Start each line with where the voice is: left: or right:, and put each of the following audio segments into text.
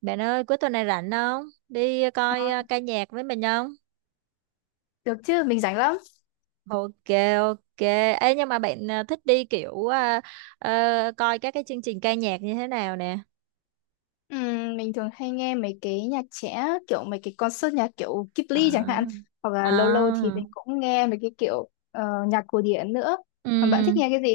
right: Bạn ơi, cuối tuần này rảnh không? Đi coi
left: Ờ,
right: ca nhạc với mình không?
left: Được chứ, mình rảnh lắm.
right: Ok, ok. Ê, nhưng mà bạn thích đi kiểu coi các cái chương trình ca nhạc như thế nào nè?
left: Mình thường hay nghe mấy cái nhạc trẻ, kiểu mấy cái concert nhạc kiểu Ghibli chẳng
right: À,
left: hạn. Hoặc là lâu lâu thì
right: à,
left: mình cũng nghe mấy cái kiểu nhạc cổ điển nữa.
right: ừ.
left: Mà bạn thích nghe cái gì?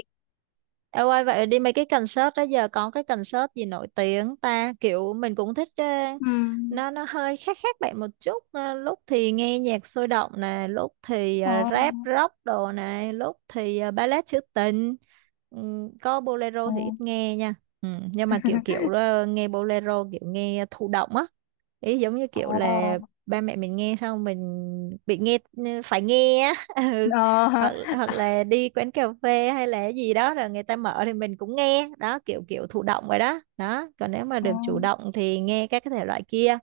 right: Em ơi, vậy đi mấy cái concert đó giờ có cái concert gì nổi tiếng ta, kiểu mình cũng thích,
left: Ừm.
right: nó hơi khác khác bạn một chút. Ờ, lúc thì nghe nhạc sôi động nè, lúc thì
left: Ờ,
right: rap rock đồ này, lúc thì ballad trữ tình. Có bolero
left: ờ,
right: thì ít nghe nha. Nhưng mà kiểu kiểu nghe bolero kiểu nghe thụ động á, ý giống như kiểu
left: ờ,
right: là ba mẹ mình nghe xong mình bị nghe, phải nghe á. Ừ.
left: ờ, hả?
right: hoặc hoặc là đi quán cà phê hay là gì đó rồi người ta mở thì mình cũng nghe đó, kiểu kiểu thụ động rồi đó đó, còn nếu mà
left: Ờ,
right: được chủ động thì nghe các cái thể loại kia.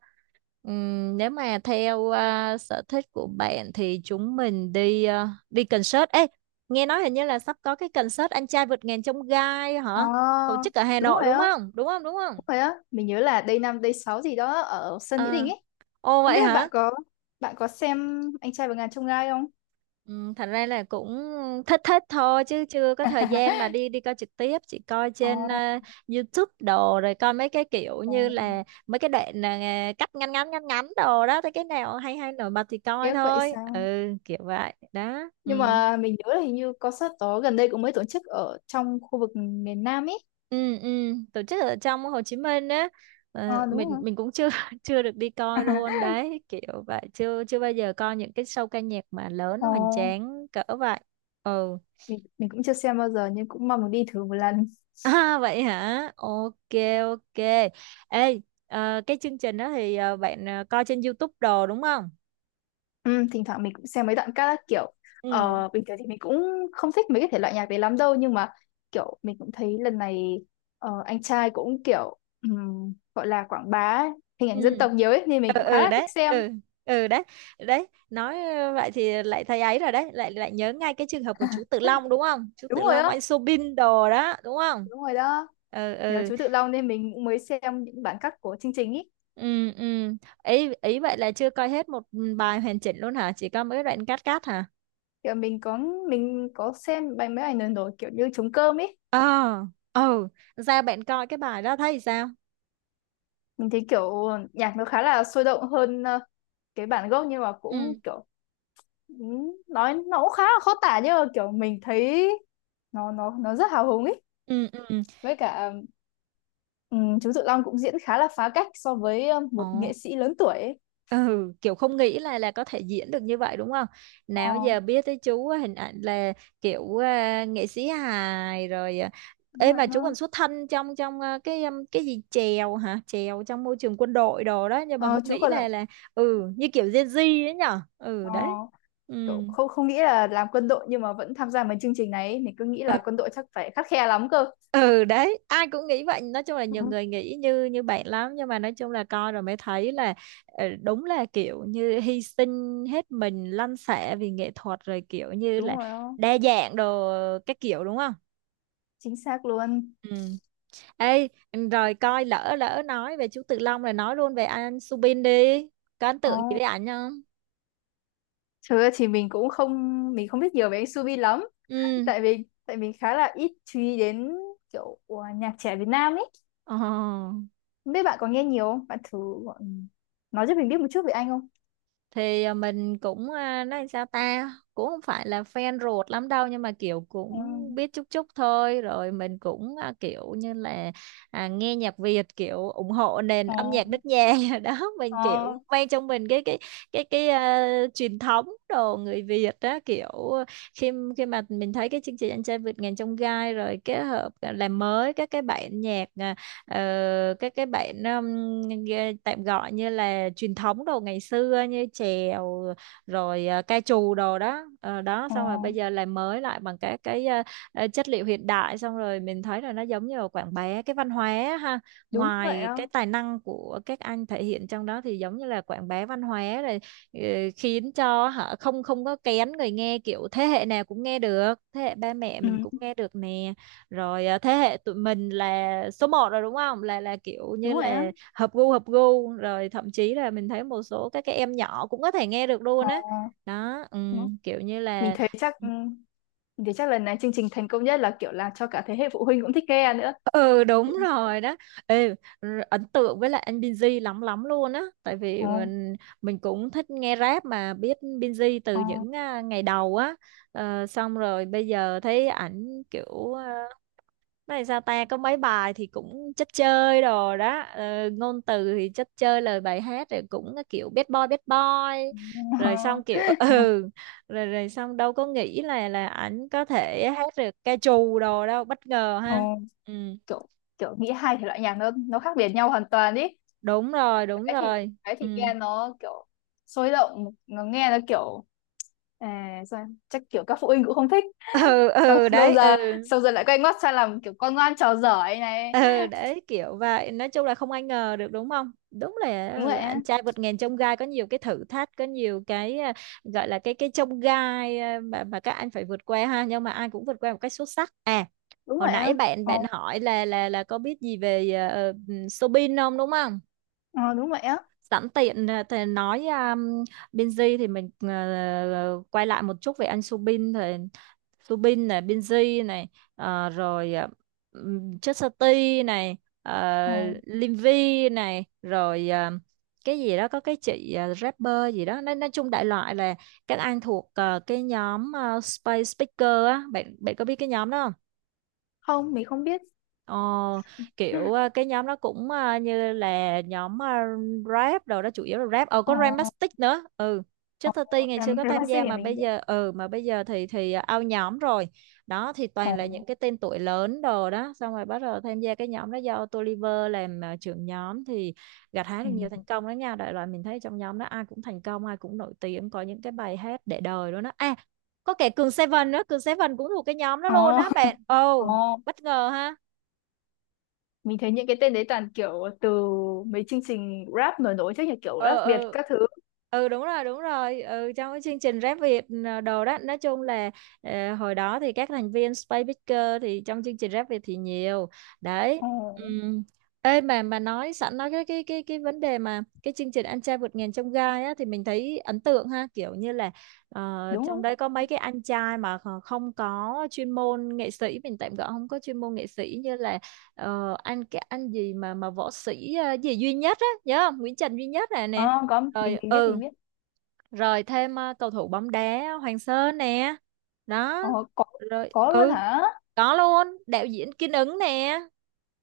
right: Nếu mà theo sở thích của bạn thì chúng mình đi đi concert ấy. Nghe nói hình như là sắp có cái concert Anh Trai Vượt Ngàn Chông Gai
left: ờ,
right: hả, tổ chức ở Hà
left: đúng
right: Nội,
left: rồi
right: đúng
left: á,
right: không, đúng không, đúng không?
left: đúng rồi á. Mình nhớ là Day 5 Day 6 gì đó ở sân Mỹ
right: À,
left: Đình ấy.
right: ồ
left: Không
right: vậy
left: biết bạn
right: hả?
left: có bạn có xem Anh trai và ngàn chông gai không?
right: Ừ, thật ra là cũng thích thích thôi chứ chưa có thời gian mà đi đi coi trực tiếp, chỉ coi
left: Ờ,
right: trên YouTube đồ, rồi coi mấy cái kiểu
left: ờ,
right: như là mấy cái đoạn cắt ngắn ngắn ngắn ngắn đồ đó, thấy cái nào hay hay nổi bật thì coi
left: tiếc vậy
right: thôi.
left: sao?
right: Ừ, kiểu vậy đó. Ừ
left: Nhưng mà mình nhớ là hình như concert đó gần đây cũng mới tổ chức ở trong khu vực miền Nam ấy.
right: ừ ừ, tổ chức ở trong Hồ Chí Minh á. Ờ,
left: Ờ đúng
right: mình
left: rồi.
right: mình cũng chưa chưa được đi coi luôn đấy, kiểu vậy chưa, chưa bao giờ coi những cái show ca nhạc mà lớn
left: Ờ,
right: hoành tráng cỡ vậy. Ừ.
left: mình cũng chưa xem bao giờ nhưng cũng mong được đi thử một lần.
right: À, vậy hả? Ok, ok. Ê, cái chương trình đó thì bạn coi trên YouTube đồ đúng không?
left: Ừ, thỉnh thoảng mình cũng xem mấy đoạn các kiểu.
right: Ừ,
left: Bình thường thì mình cũng không thích mấy cái thể loại nhạc đấy lắm đâu, nhưng mà kiểu mình cũng thấy lần này anh trai cũng kiểu gọi là quảng bá hình ảnh dân
right: ừ.
left: tộc nhiều ấy, nên mình
right: Ừ
left: cũng khá
right: ừ
left: là
right: đấy,
left: thích xem.
right: ừ ừ đấy. Đấy, nói vậy thì lại thấy ấy rồi đấy, lại lại nhớ ngay cái trường hợp của chú Tự Long đúng không? Chú Tự
left: Đúng rồi
right: Long, anh
left: đó,
right: Soobin đồ đó, đúng không?
left: đúng rồi đó.
right: Ừ
left: Nhờ
right: ừ.
left: chú Tự Long nên mình cũng mới xem những bản cắt của chương trình ý.
right: Ừ ừ. Ý ý vậy là chưa coi hết một bài hoàn chỉnh luôn hả? Chỉ có mấy đoạn cắt cắt hả?
left: Kiểu mình có xem bài mấy ảnh lần rồi, kiểu như trống cơm ấy.
right: Ờ, ừ, ra bạn coi cái bài đó thấy sao?
left: Mình thấy kiểu nhạc nó khá là sôi động hơn cái bản gốc, nhưng mà cũng
right: Ừ.
left: kiểu nói nó cũng khá là khó tả, nhưng mà kiểu mình thấy nó rất hào hùng ấy.
right: Ừ, ừ.
left: Với cả chú Tự Long cũng diễn khá là phá cách so với một
right: Ồ.
left: nghệ sĩ lớn tuổi ấy.
right: Ừ, kiểu không nghĩ là có thể diễn được như vậy đúng không?
left: Ờ,
right: Nào giờ biết tới chú á, hình ảnh là kiểu nghệ sĩ hài rồi à.
left: đúng
right: Ê,
left: rồi,
right: mà chú còn
left: nó
right: xuất thân trong trong cái gì chèo hả? Chèo trong môi trường quân đội đồ đó, nhưng mà
left: ờ,
right: không
left: chú
right: nghĩ
left: còn là
right: là ừ như kiểu Gen Z ấy nhở? Ừ
left: ờ,
right: đấy. Ừ.
left: kiểu không không nghĩ là làm quân đội nhưng mà vẫn tham gia mấy chương trình này ấy. Mình cứ nghĩ là quân đội chắc phải khắt khe lắm cơ.
right: Ừ đấy, ai cũng nghĩ vậy, nói chung là
left: Ừ,
right: nhiều người nghĩ như như bạn lắm, nhưng mà nói chung là coi rồi mới thấy là đúng là kiểu như hy sinh hết mình, lăn xẻ vì nghệ thuật rồi, kiểu như là
left: đúng rồi á.
right: đa dạng đồ các kiểu đúng không.
left: Chính xác luôn.
right: Ừ. Ê, rồi coi lỡ lỡ nói về chú Tự Long rồi, nói luôn về anh Subin đi, có ấn tượng gì
left: Oh,
right: với ảnh không?
left: thực ra thì mình cũng không, mình không biết nhiều về anh Subi lắm,
right: Ừ.
left: tại vì tại mình khá là ít chú ý đến kiểu nhạc trẻ Việt Nam ấy.
right: Ồ.
left: Không biết bạn có nghe nhiều không, bạn thử gọi- nói cho mình biết một chút về anh không.
right: Thì mình cũng nói sao ta, cũng không phải là fan ruột lắm đâu, nhưng mà kiểu
left: Ừ.
right: cũng biết chút chút thôi, rồi mình cũng kiểu như là nghe nhạc Việt kiểu ủng hộ nền
left: Ờ
right: âm nhạc nước nhà đó, mình
left: ờ
right: kiểu mang trong mình cái truyền thống đồ người Việt đó, kiểu khi khi mà mình thấy cái chương trình Anh Trai Vượt Ngàn Chông Gai rồi kết hợp làm mới các cái bản nhạc ờ, cái bạn nghe- tạm gọi như là truyền thống đồ ngày xưa như chèo rồi ca trù đồ đó. Ờ, đó
left: ờ
right: xong rồi bây giờ làm mới lại bằng các cái chất liệu hiện đại, xong rồi mình thấy là nó giống như là quảng bá cái văn hóa á ha,
left: đúng vậy
right: ngoài
left: á.
right: cái tài năng của các anh thể hiện trong đó thì giống như là quảng bá văn hóa rồi ờ, khiến cho họ không, không có kén người nghe, kiểu thế hệ nào cũng nghe được, thế hệ ba mẹ
left: Ừ.
right: mình cũng nghe được nè, rồi thế hệ tụi mình là số một rồi đúng không, là là kiểu như
left: Đúng vậy á.
right: là hợp gu rồi, thậm chí là mình thấy một số các cái em nhỏ cũng có thể nghe được luôn
left: Ờ
right: á. Đó. Ừ,
left: đúng.
right: kiểu như
left: Mình
right: là
left: thấy chắc ừ, mình thấy chắc lần này chương trình thành công nhất là kiểu là cho cả thế hệ phụ huynh cũng thích nghe nữa.
right: ừ đúng
left: Ờ
right: rồi đó. Ê, r- ấn tượng với lại anh Binz lắm lắm luôn á, tại vì mình cũng thích nghe rap, mà biết Binz từ
left: ờ
right: những ngày đầu á. Ờ, xong rồi bây giờ thấy ảnh kiểu này sao ta, có mấy bài thì cũng chất chơi đồ đó, ngôn từ thì chất chơi, lời bài hát rồi cũng kiểu bad boy bad boy, rồi xong
left: ờ
right: kiểu ừ, rồi rồi xong đâu có nghĩ là ảnh có thể hát được ca trù đồ đâu, bất ngờ
left: ờ.
right: ha. Ừ,
left: Kiểu kiểu nghĩ hai thể loại nhạc nó khác biệt nhau hoàn toàn ý.
right: đúng rồi, đúng
left: cái thì
right: rồi.
left: cái
right: Ừ.
left: thì nghe nó kiểu sôi động, nó nghe nó kiểu à, chắc kiểu các phụ huynh cũng không thích.
right: Ừ
left: xong
right: ừ
left: xong
right: đấy, ừ
left: giờ xong giờ lại quay ngoắt sang làm kiểu con ngoan trò giỏi ấy này.
right: ừ đấy, kiểu vậy, nói chung là không ai ngờ được đúng không, đúng là
left: Đúng
right: ừ,
left: vậy
right: Anh
left: á,
right: Trai Vượt Ngàn Chông Gai có nhiều cái thử thách, có nhiều cái gọi là cái chông gai mà các anh phải vượt qua ha, nhưng mà ai cũng vượt qua một cách xuất sắc à.
left: đúng
right: Hồi
left: vậy á.
right: nãy bạn
left: Ờ,
right: bạn hỏi là là có biết gì về Soobin không đúng không?
left: ờ, đúng vậy á.
right: Sẵn tiện thì nói Binz thì mình quay lại một chút về anh Subin thì Subin này, Binz này, à, rồi à, Chất Sơ Ti này,
left: Ờ.
right: Lim này, rồi cái gì đó có cái chị rapper gì đó, nói chung đại loại là các anh thuộc cái nhóm Space Speaker á, bạn bạn có biết cái nhóm đó không?
left: Không, mình không biết.
right: Ờ,
left: Ờ,
right: kiểu cái nhóm đó cũng như là nhóm rap đồ đó, chủ yếu là rap, ờ
left: ờ,
right: có Ramastic nữa. Ừ, trước 30 ngày xưa
left: làm
right: có
left: làm
right: tham gia,
left: thì
right: mà
left: mình
right: bây
left: biết.
right: giờ ừ mà bây giờ thì out nhóm rồi. Đó thì
left: Ờ,
right: toàn là những cái tên tuổi lớn đồ đó, xong rồi bắt đầu tham gia cái nhóm đó do Toliver làm trưởng nhóm thì gặt hái được
left: ừ.
right: nhiều thành công đó nha, đại loại mình thấy trong nhóm đó ai cũng thành công, ai cũng nổi tiếng, có những cái bài hát để đời luôn đó à, có kẻ Cường Seven nữa, Cường Seven cũng thuộc cái nhóm đó luôn
left: Ờ,
right: á bạn.
left: ờ.
right: Ồ, bất ngờ ha.
left: Mình thấy những cái tên đấy toàn kiểu từ mấy chương trình rap nổi nổi chứ, như kiểu
right: Ừ
left: rap Việt
right: ừ
left: các thứ.
right: ừ, đúng rồi đúng rồi. Ừ, trong cái chương trình Rap Việt đồ đó, nói chung là hồi đó thì các thành viên Space Picker thì trong chương trình Rap Việt thì nhiều. Đấy.
left: Ờ
right: Ừm. Ê, mà nói sẵn nói cái vấn đề mà cái chương trình Anh Trai Vượt Ngàn Chông Gai á thì mình thấy ấn tượng ha, kiểu như là
left: đúng
right: trong
left: không.
right: đấy có mấy cái anh trai mà kh- không có chuyên môn nghệ sĩ, mình tạm gọi không có chuyên môn nghệ sĩ, như là Ờ, anh cái anh gì mà võ sĩ gì Duy Nhất á, nhớ không, Nguyễn Trần Duy Nhất này nè,
left: Ờ có, mình
right: rồi
left: mình biết,
right: ừ
left: mình biết.
right: rồi thêm cầu thủ bóng đá Hoàng Sơn nè, đó
left: Ờ. có
right: rồi
left: có luôn
right: ừ
left: hả.
right: có luôn đạo diễn Kiên Ứng nè,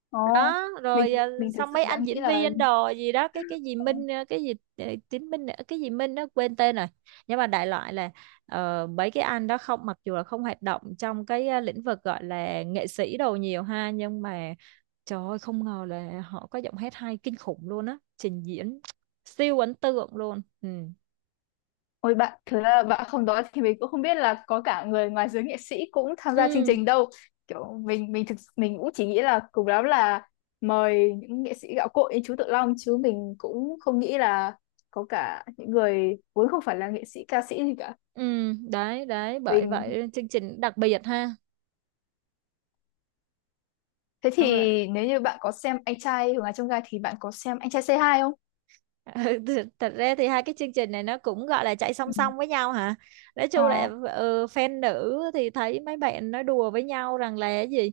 left: Ờ,
right: đó
left: mình
right: rồi
left: mình thực
right: xong
left: sự
right: mấy
left: đã
right: anh
left: nghĩ
right: diễn
left: là
right: viên đồ gì đó, cái gì
left: ờ,
right: Minh cái gì Tiến Minh cái gì Minh nó quên tên rồi, nhưng mà đại loại là mấy cái anh đó, không mặc dù là không hoạt động trong cái lĩnh vực gọi là nghệ sĩ đồ nhiều ha, nhưng mà trời ơi, không ngờ là họ có giọng hát hay kinh khủng luôn á, trình diễn siêu ấn tượng luôn. Ừ
left: ôi bạn thứ là bạn không nói thì mình cũng không biết là có cả người ngoài giới nghệ sĩ cũng tham gia chương
right: ừ
left: trình đâu. Kiểu mình thực mình cũng chỉ nghĩ là cùng lắm là mời những nghệ sĩ gạo cội như chú Tự Long, chứ mình cũng không nghĩ là có cả những người vốn không phải là nghệ sĩ ca sĩ gì cả.
right: ừ đấy đấy, bởi
left: Mình
right: vậy chương trình đặc biệt ha.
left: thế
right: Xong rồi.
left: thì nếu như bạn có xem anh trai Hùng Hà Trong Gai thì bạn có xem anh trai C2 không.
right: Ừ, th- thật ra thì hai cái chương trình này nó cũng gọi là chạy song
left: Ừ.
right: song với nhau hả, nói
left: Ờ.
right: chung là ừ, fan nữ thì thấy mấy bạn nói đùa với nhau rằng là cái gì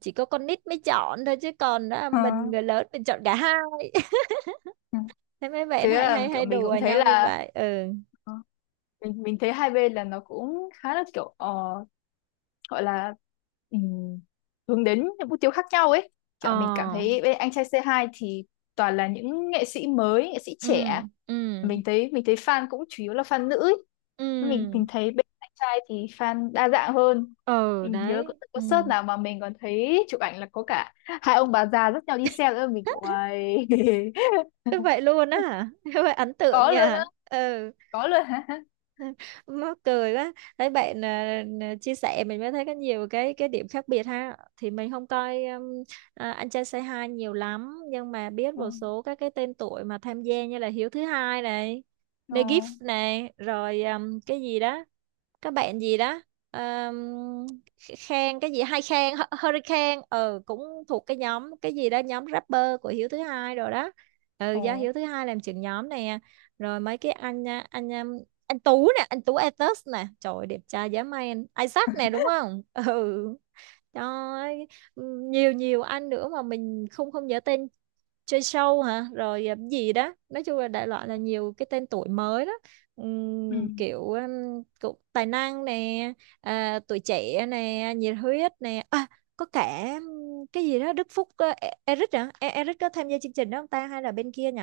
right: chỉ có con nít mới chọn thôi chứ, còn đó
left: Ờ,
right: mình người lớn mình chọn cả hai.
left: ừ.
right: Thế mấy bạn
left: Thế
right: hay hay
left: là kiểu
right: hay
left: mình
right: đùa
left: cũng thấy
right: nhau như
left: là
right: vậy. Ừ
left: ờ, mình thấy hai bên là nó cũng khá là kiểu ờ, gọi là ừm, hướng đến những mục tiêu khác nhau ấy.
right: ờ
left: Kiểu mình cảm thấy bên anh trai c hai thì toàn là những nghệ sĩ mới, nghệ sĩ
right: ừ
left: trẻ.
right: ừ
left: Mình thấy fan cũng chủ yếu là fan nữ ấy. Mình
right: ừ
left: thấy bên anh trai thì fan đa dạng hơn.
right: ừ
left: Mình nhớ có
right: đấy ừ.
left: concert nào mà mình còn thấy chụp ảnh là có cả hai ông bà già dắt nhau đi xe nữa, mình kiểu "Uầy."
right: Thế vậy luôn á hả? Thế vậy ấn tượng
left: Có
right: nhỉ?
left: luôn á.
right: Ừ.
left: Có luôn hả.
right: Mắc cười quá. Thấy bạn chia sẻ mình mới thấy có nhiều cái điểm khác biệt ha. Thì mình không coi anh trai Say Hi nhiều lắm, nhưng mà biết
left: Ờ
right: một số các cái tên tuổi mà tham gia như là Hiếu thứ hai này,
left: ờ
right: Negif này, rồi cái gì đó, các bạn gì đó, um, Khang cái gì hai khen Hurricane, ừ, cũng thuộc cái nhóm cái gì đó, nhóm rapper của Hiếu thứ hai rồi đó. Ừ,
left: ờ.
right: do Hiếu thứ hai làm trưởng nhóm nè. Rồi mấy cái anh Tú nè, anh Tú Atos nè, trời ơi, đẹp trai dã man, Isaac nè, đúng không? Ừ. Trời ơi, nhiều nhiều anh nữa mà mình không không nhớ tên, chơi show hả, rồi gì đó, nói chung là đại loại là nhiều cái tên tuổi mới đó.
left: Ừ.
right: Kiểu cũng tài năng nè, tuổi trẻ nè, nhiệt huyết nè, có cả cái gì đó Đức Phúc, Eric hả? Eric có tham gia chương trình đó không ta, hay là bên kia nhỉ?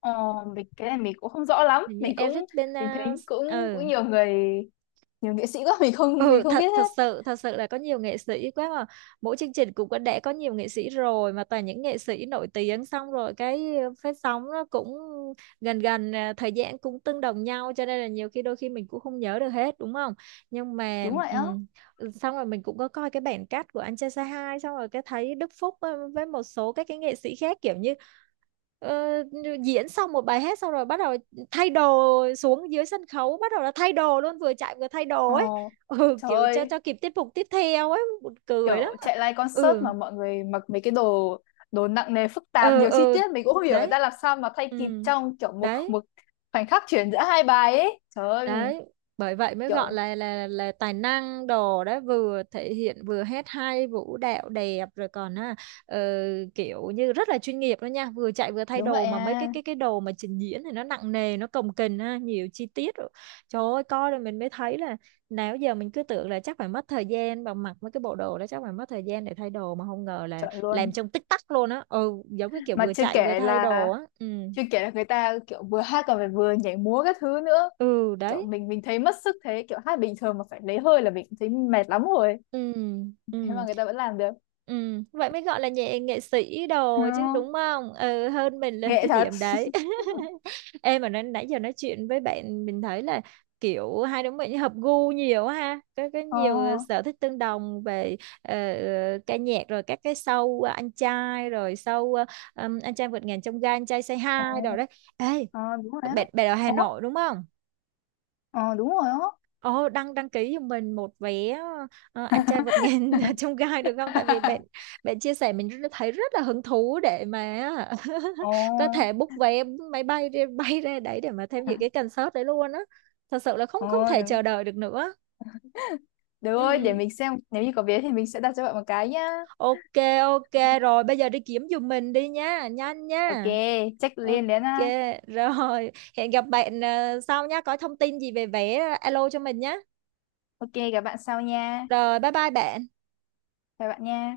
left: Ờ, mình cái này mình cũng không rõ lắm,
right: Hình như
left: mình
right: Eric
left: cũng
right: bên
left: mình thấy
right: uh,
left: cũng
right: ừ.
left: cũng nhiều người, nhiều nghệ sĩ quá, mình không mình
right: ừ
left: không biết
right: thật thật
left: hết.
right: sự thật sự là có nhiều nghệ sĩ quá mà. Mỗi chương trình cũng đã có nhiều nghệ sĩ rồi, mà toàn những nghệ sĩ nổi tiếng, xong rồi cái phát sóng nó cũng gần gần, thời gian cũng tương đồng nhau, cho nên là nhiều khi đôi khi mình cũng không nhớ được hết, đúng không? Nhưng mà
left: Đúng vậy á.
right: ừ, xong rồi mình cũng có coi cái bản cắt của anh trai say hi, xong rồi cái thấy Đức Phúc với một số các cái nghệ sĩ khác, kiểu như ờ, diễn xong một bài hát xong rồi bắt đầu thay đồ, xuống dưới sân khấu bắt đầu là thay đồ luôn, vừa chạy vừa thay đồ
left: Ờ
right: ấy. Ừ,
left: trời
right: kiểu cho
left: ơi,
right: cho kịp tiết mục tiếp theo ấy, buồn cười lắm.
left: kiểu chạy live concert
right: Ừ
left: mà mọi người mặc mấy cái đồ, đồ nặng nề phức tạp
right: ừ
left: nhiều chi tiết, mình cũng không hiểu người
right: đấy
left: ta làm sao mà thay
right: ừ
left: kịp trong kiểu một
right: đấy
left: một khoảnh khắc chuyển giữa hai bài ấy, trời ơi mình
right: đấy, bởi vậy mới gọi
left: kiểu
right: là là tài năng đồ đấy, vừa thể hiện vừa hát hay vũ đạo đẹp, rồi còn ờ, kiểu như rất là chuyên nghiệp đó nha, vừa chạy vừa thay
left: đúng vậy
right: đồ mà mấy cái
left: à
right: cái cái đồ mà trình diễn thì nó nặng nề, nó cồng kềnh ha, nhiều chi tiết rồi. Trời ơi, coi rồi mình mới thấy là nào giờ mình cứ tưởng là chắc phải mất thời gian, và mặc mấy cái bộ đồ đó chắc phải mất thời gian để thay đồ, mà không ngờ là
left: chọn luôn.
right: làm trong tích tắc luôn á. Ừ, giống cái kiểu
left: Mà
right: vừa
left: chưa
right: chạy vừa
left: kể
right: thay
left: là
right: đồ á. Ừ
left: chưa kể là người ta kiểu vừa hát còn phải vừa nhảy múa các thứ nữa.
right: ừ
left: Kiểu
right: đấy
left: mình thấy mất sức thế, kiểu hát bình thường mà phải lấy hơi là mình cũng thấy mệt lắm rồi,
right: ừ
left: thế
right: ừ
left: mà người ta vẫn làm được.
right: ừ, vậy mới gọi là nghệ nghệ sĩ
left: Ờ,
right: đồ chứ, đúng không? Ừ, hơn mình là
left: nghệ
right: cái
left: thật.
right: điểm đấy. Em mà nói, nãy giờ nói chuyện với bạn mình thấy là kiểu hai đứa mình hợp gu nhiều ha, có
left: Ờ,
right: nhiều sở thích tương đồng về ờ, ca nhạc, rồi các cái show anh trai, rồi show anh trai vượt ngàn chông gai, anh trai say
left: ờ,
right: hi đồ đấy. Ê,
left: ờ, đúng rồi á.
right: bạn bạn ở Hà
left: Ủa,
right: Nội đúng không?
left: ờ, đúng rồi á.
right: Ồ, đăng đăng ký cho mình một vé anh trai vượt ngàn chông gai được không? Tại vì bạn bạn chia sẻ mình thấy rất là hứng thú để mà
left: Ờ,
right: có thể book vé máy bay đi bay ra đấy để mà tham dự cái concert đấy luôn á. Thật sự là không không
left: ờ,
right: thể chờ đợi được nữa.
left: được rồi, để
right: Ừ.
left: mình xem nếu như có vé thì mình sẽ đặt cho bạn một cái nhá.
right: Ok ok, rồi bây giờ đi kiếm giùm mình đi nha, nhanh
left: Ok,
right: nha.
left: check
right: Ok
left: liền đến ha.
right: rồi, hẹn gặp bạn sau nha, có thông tin gì về vé alo cho mình nhé.
left: Ok, gặp bạn sau nha.
right: Rồi bye bye bạn.
left: Chào bạn nha.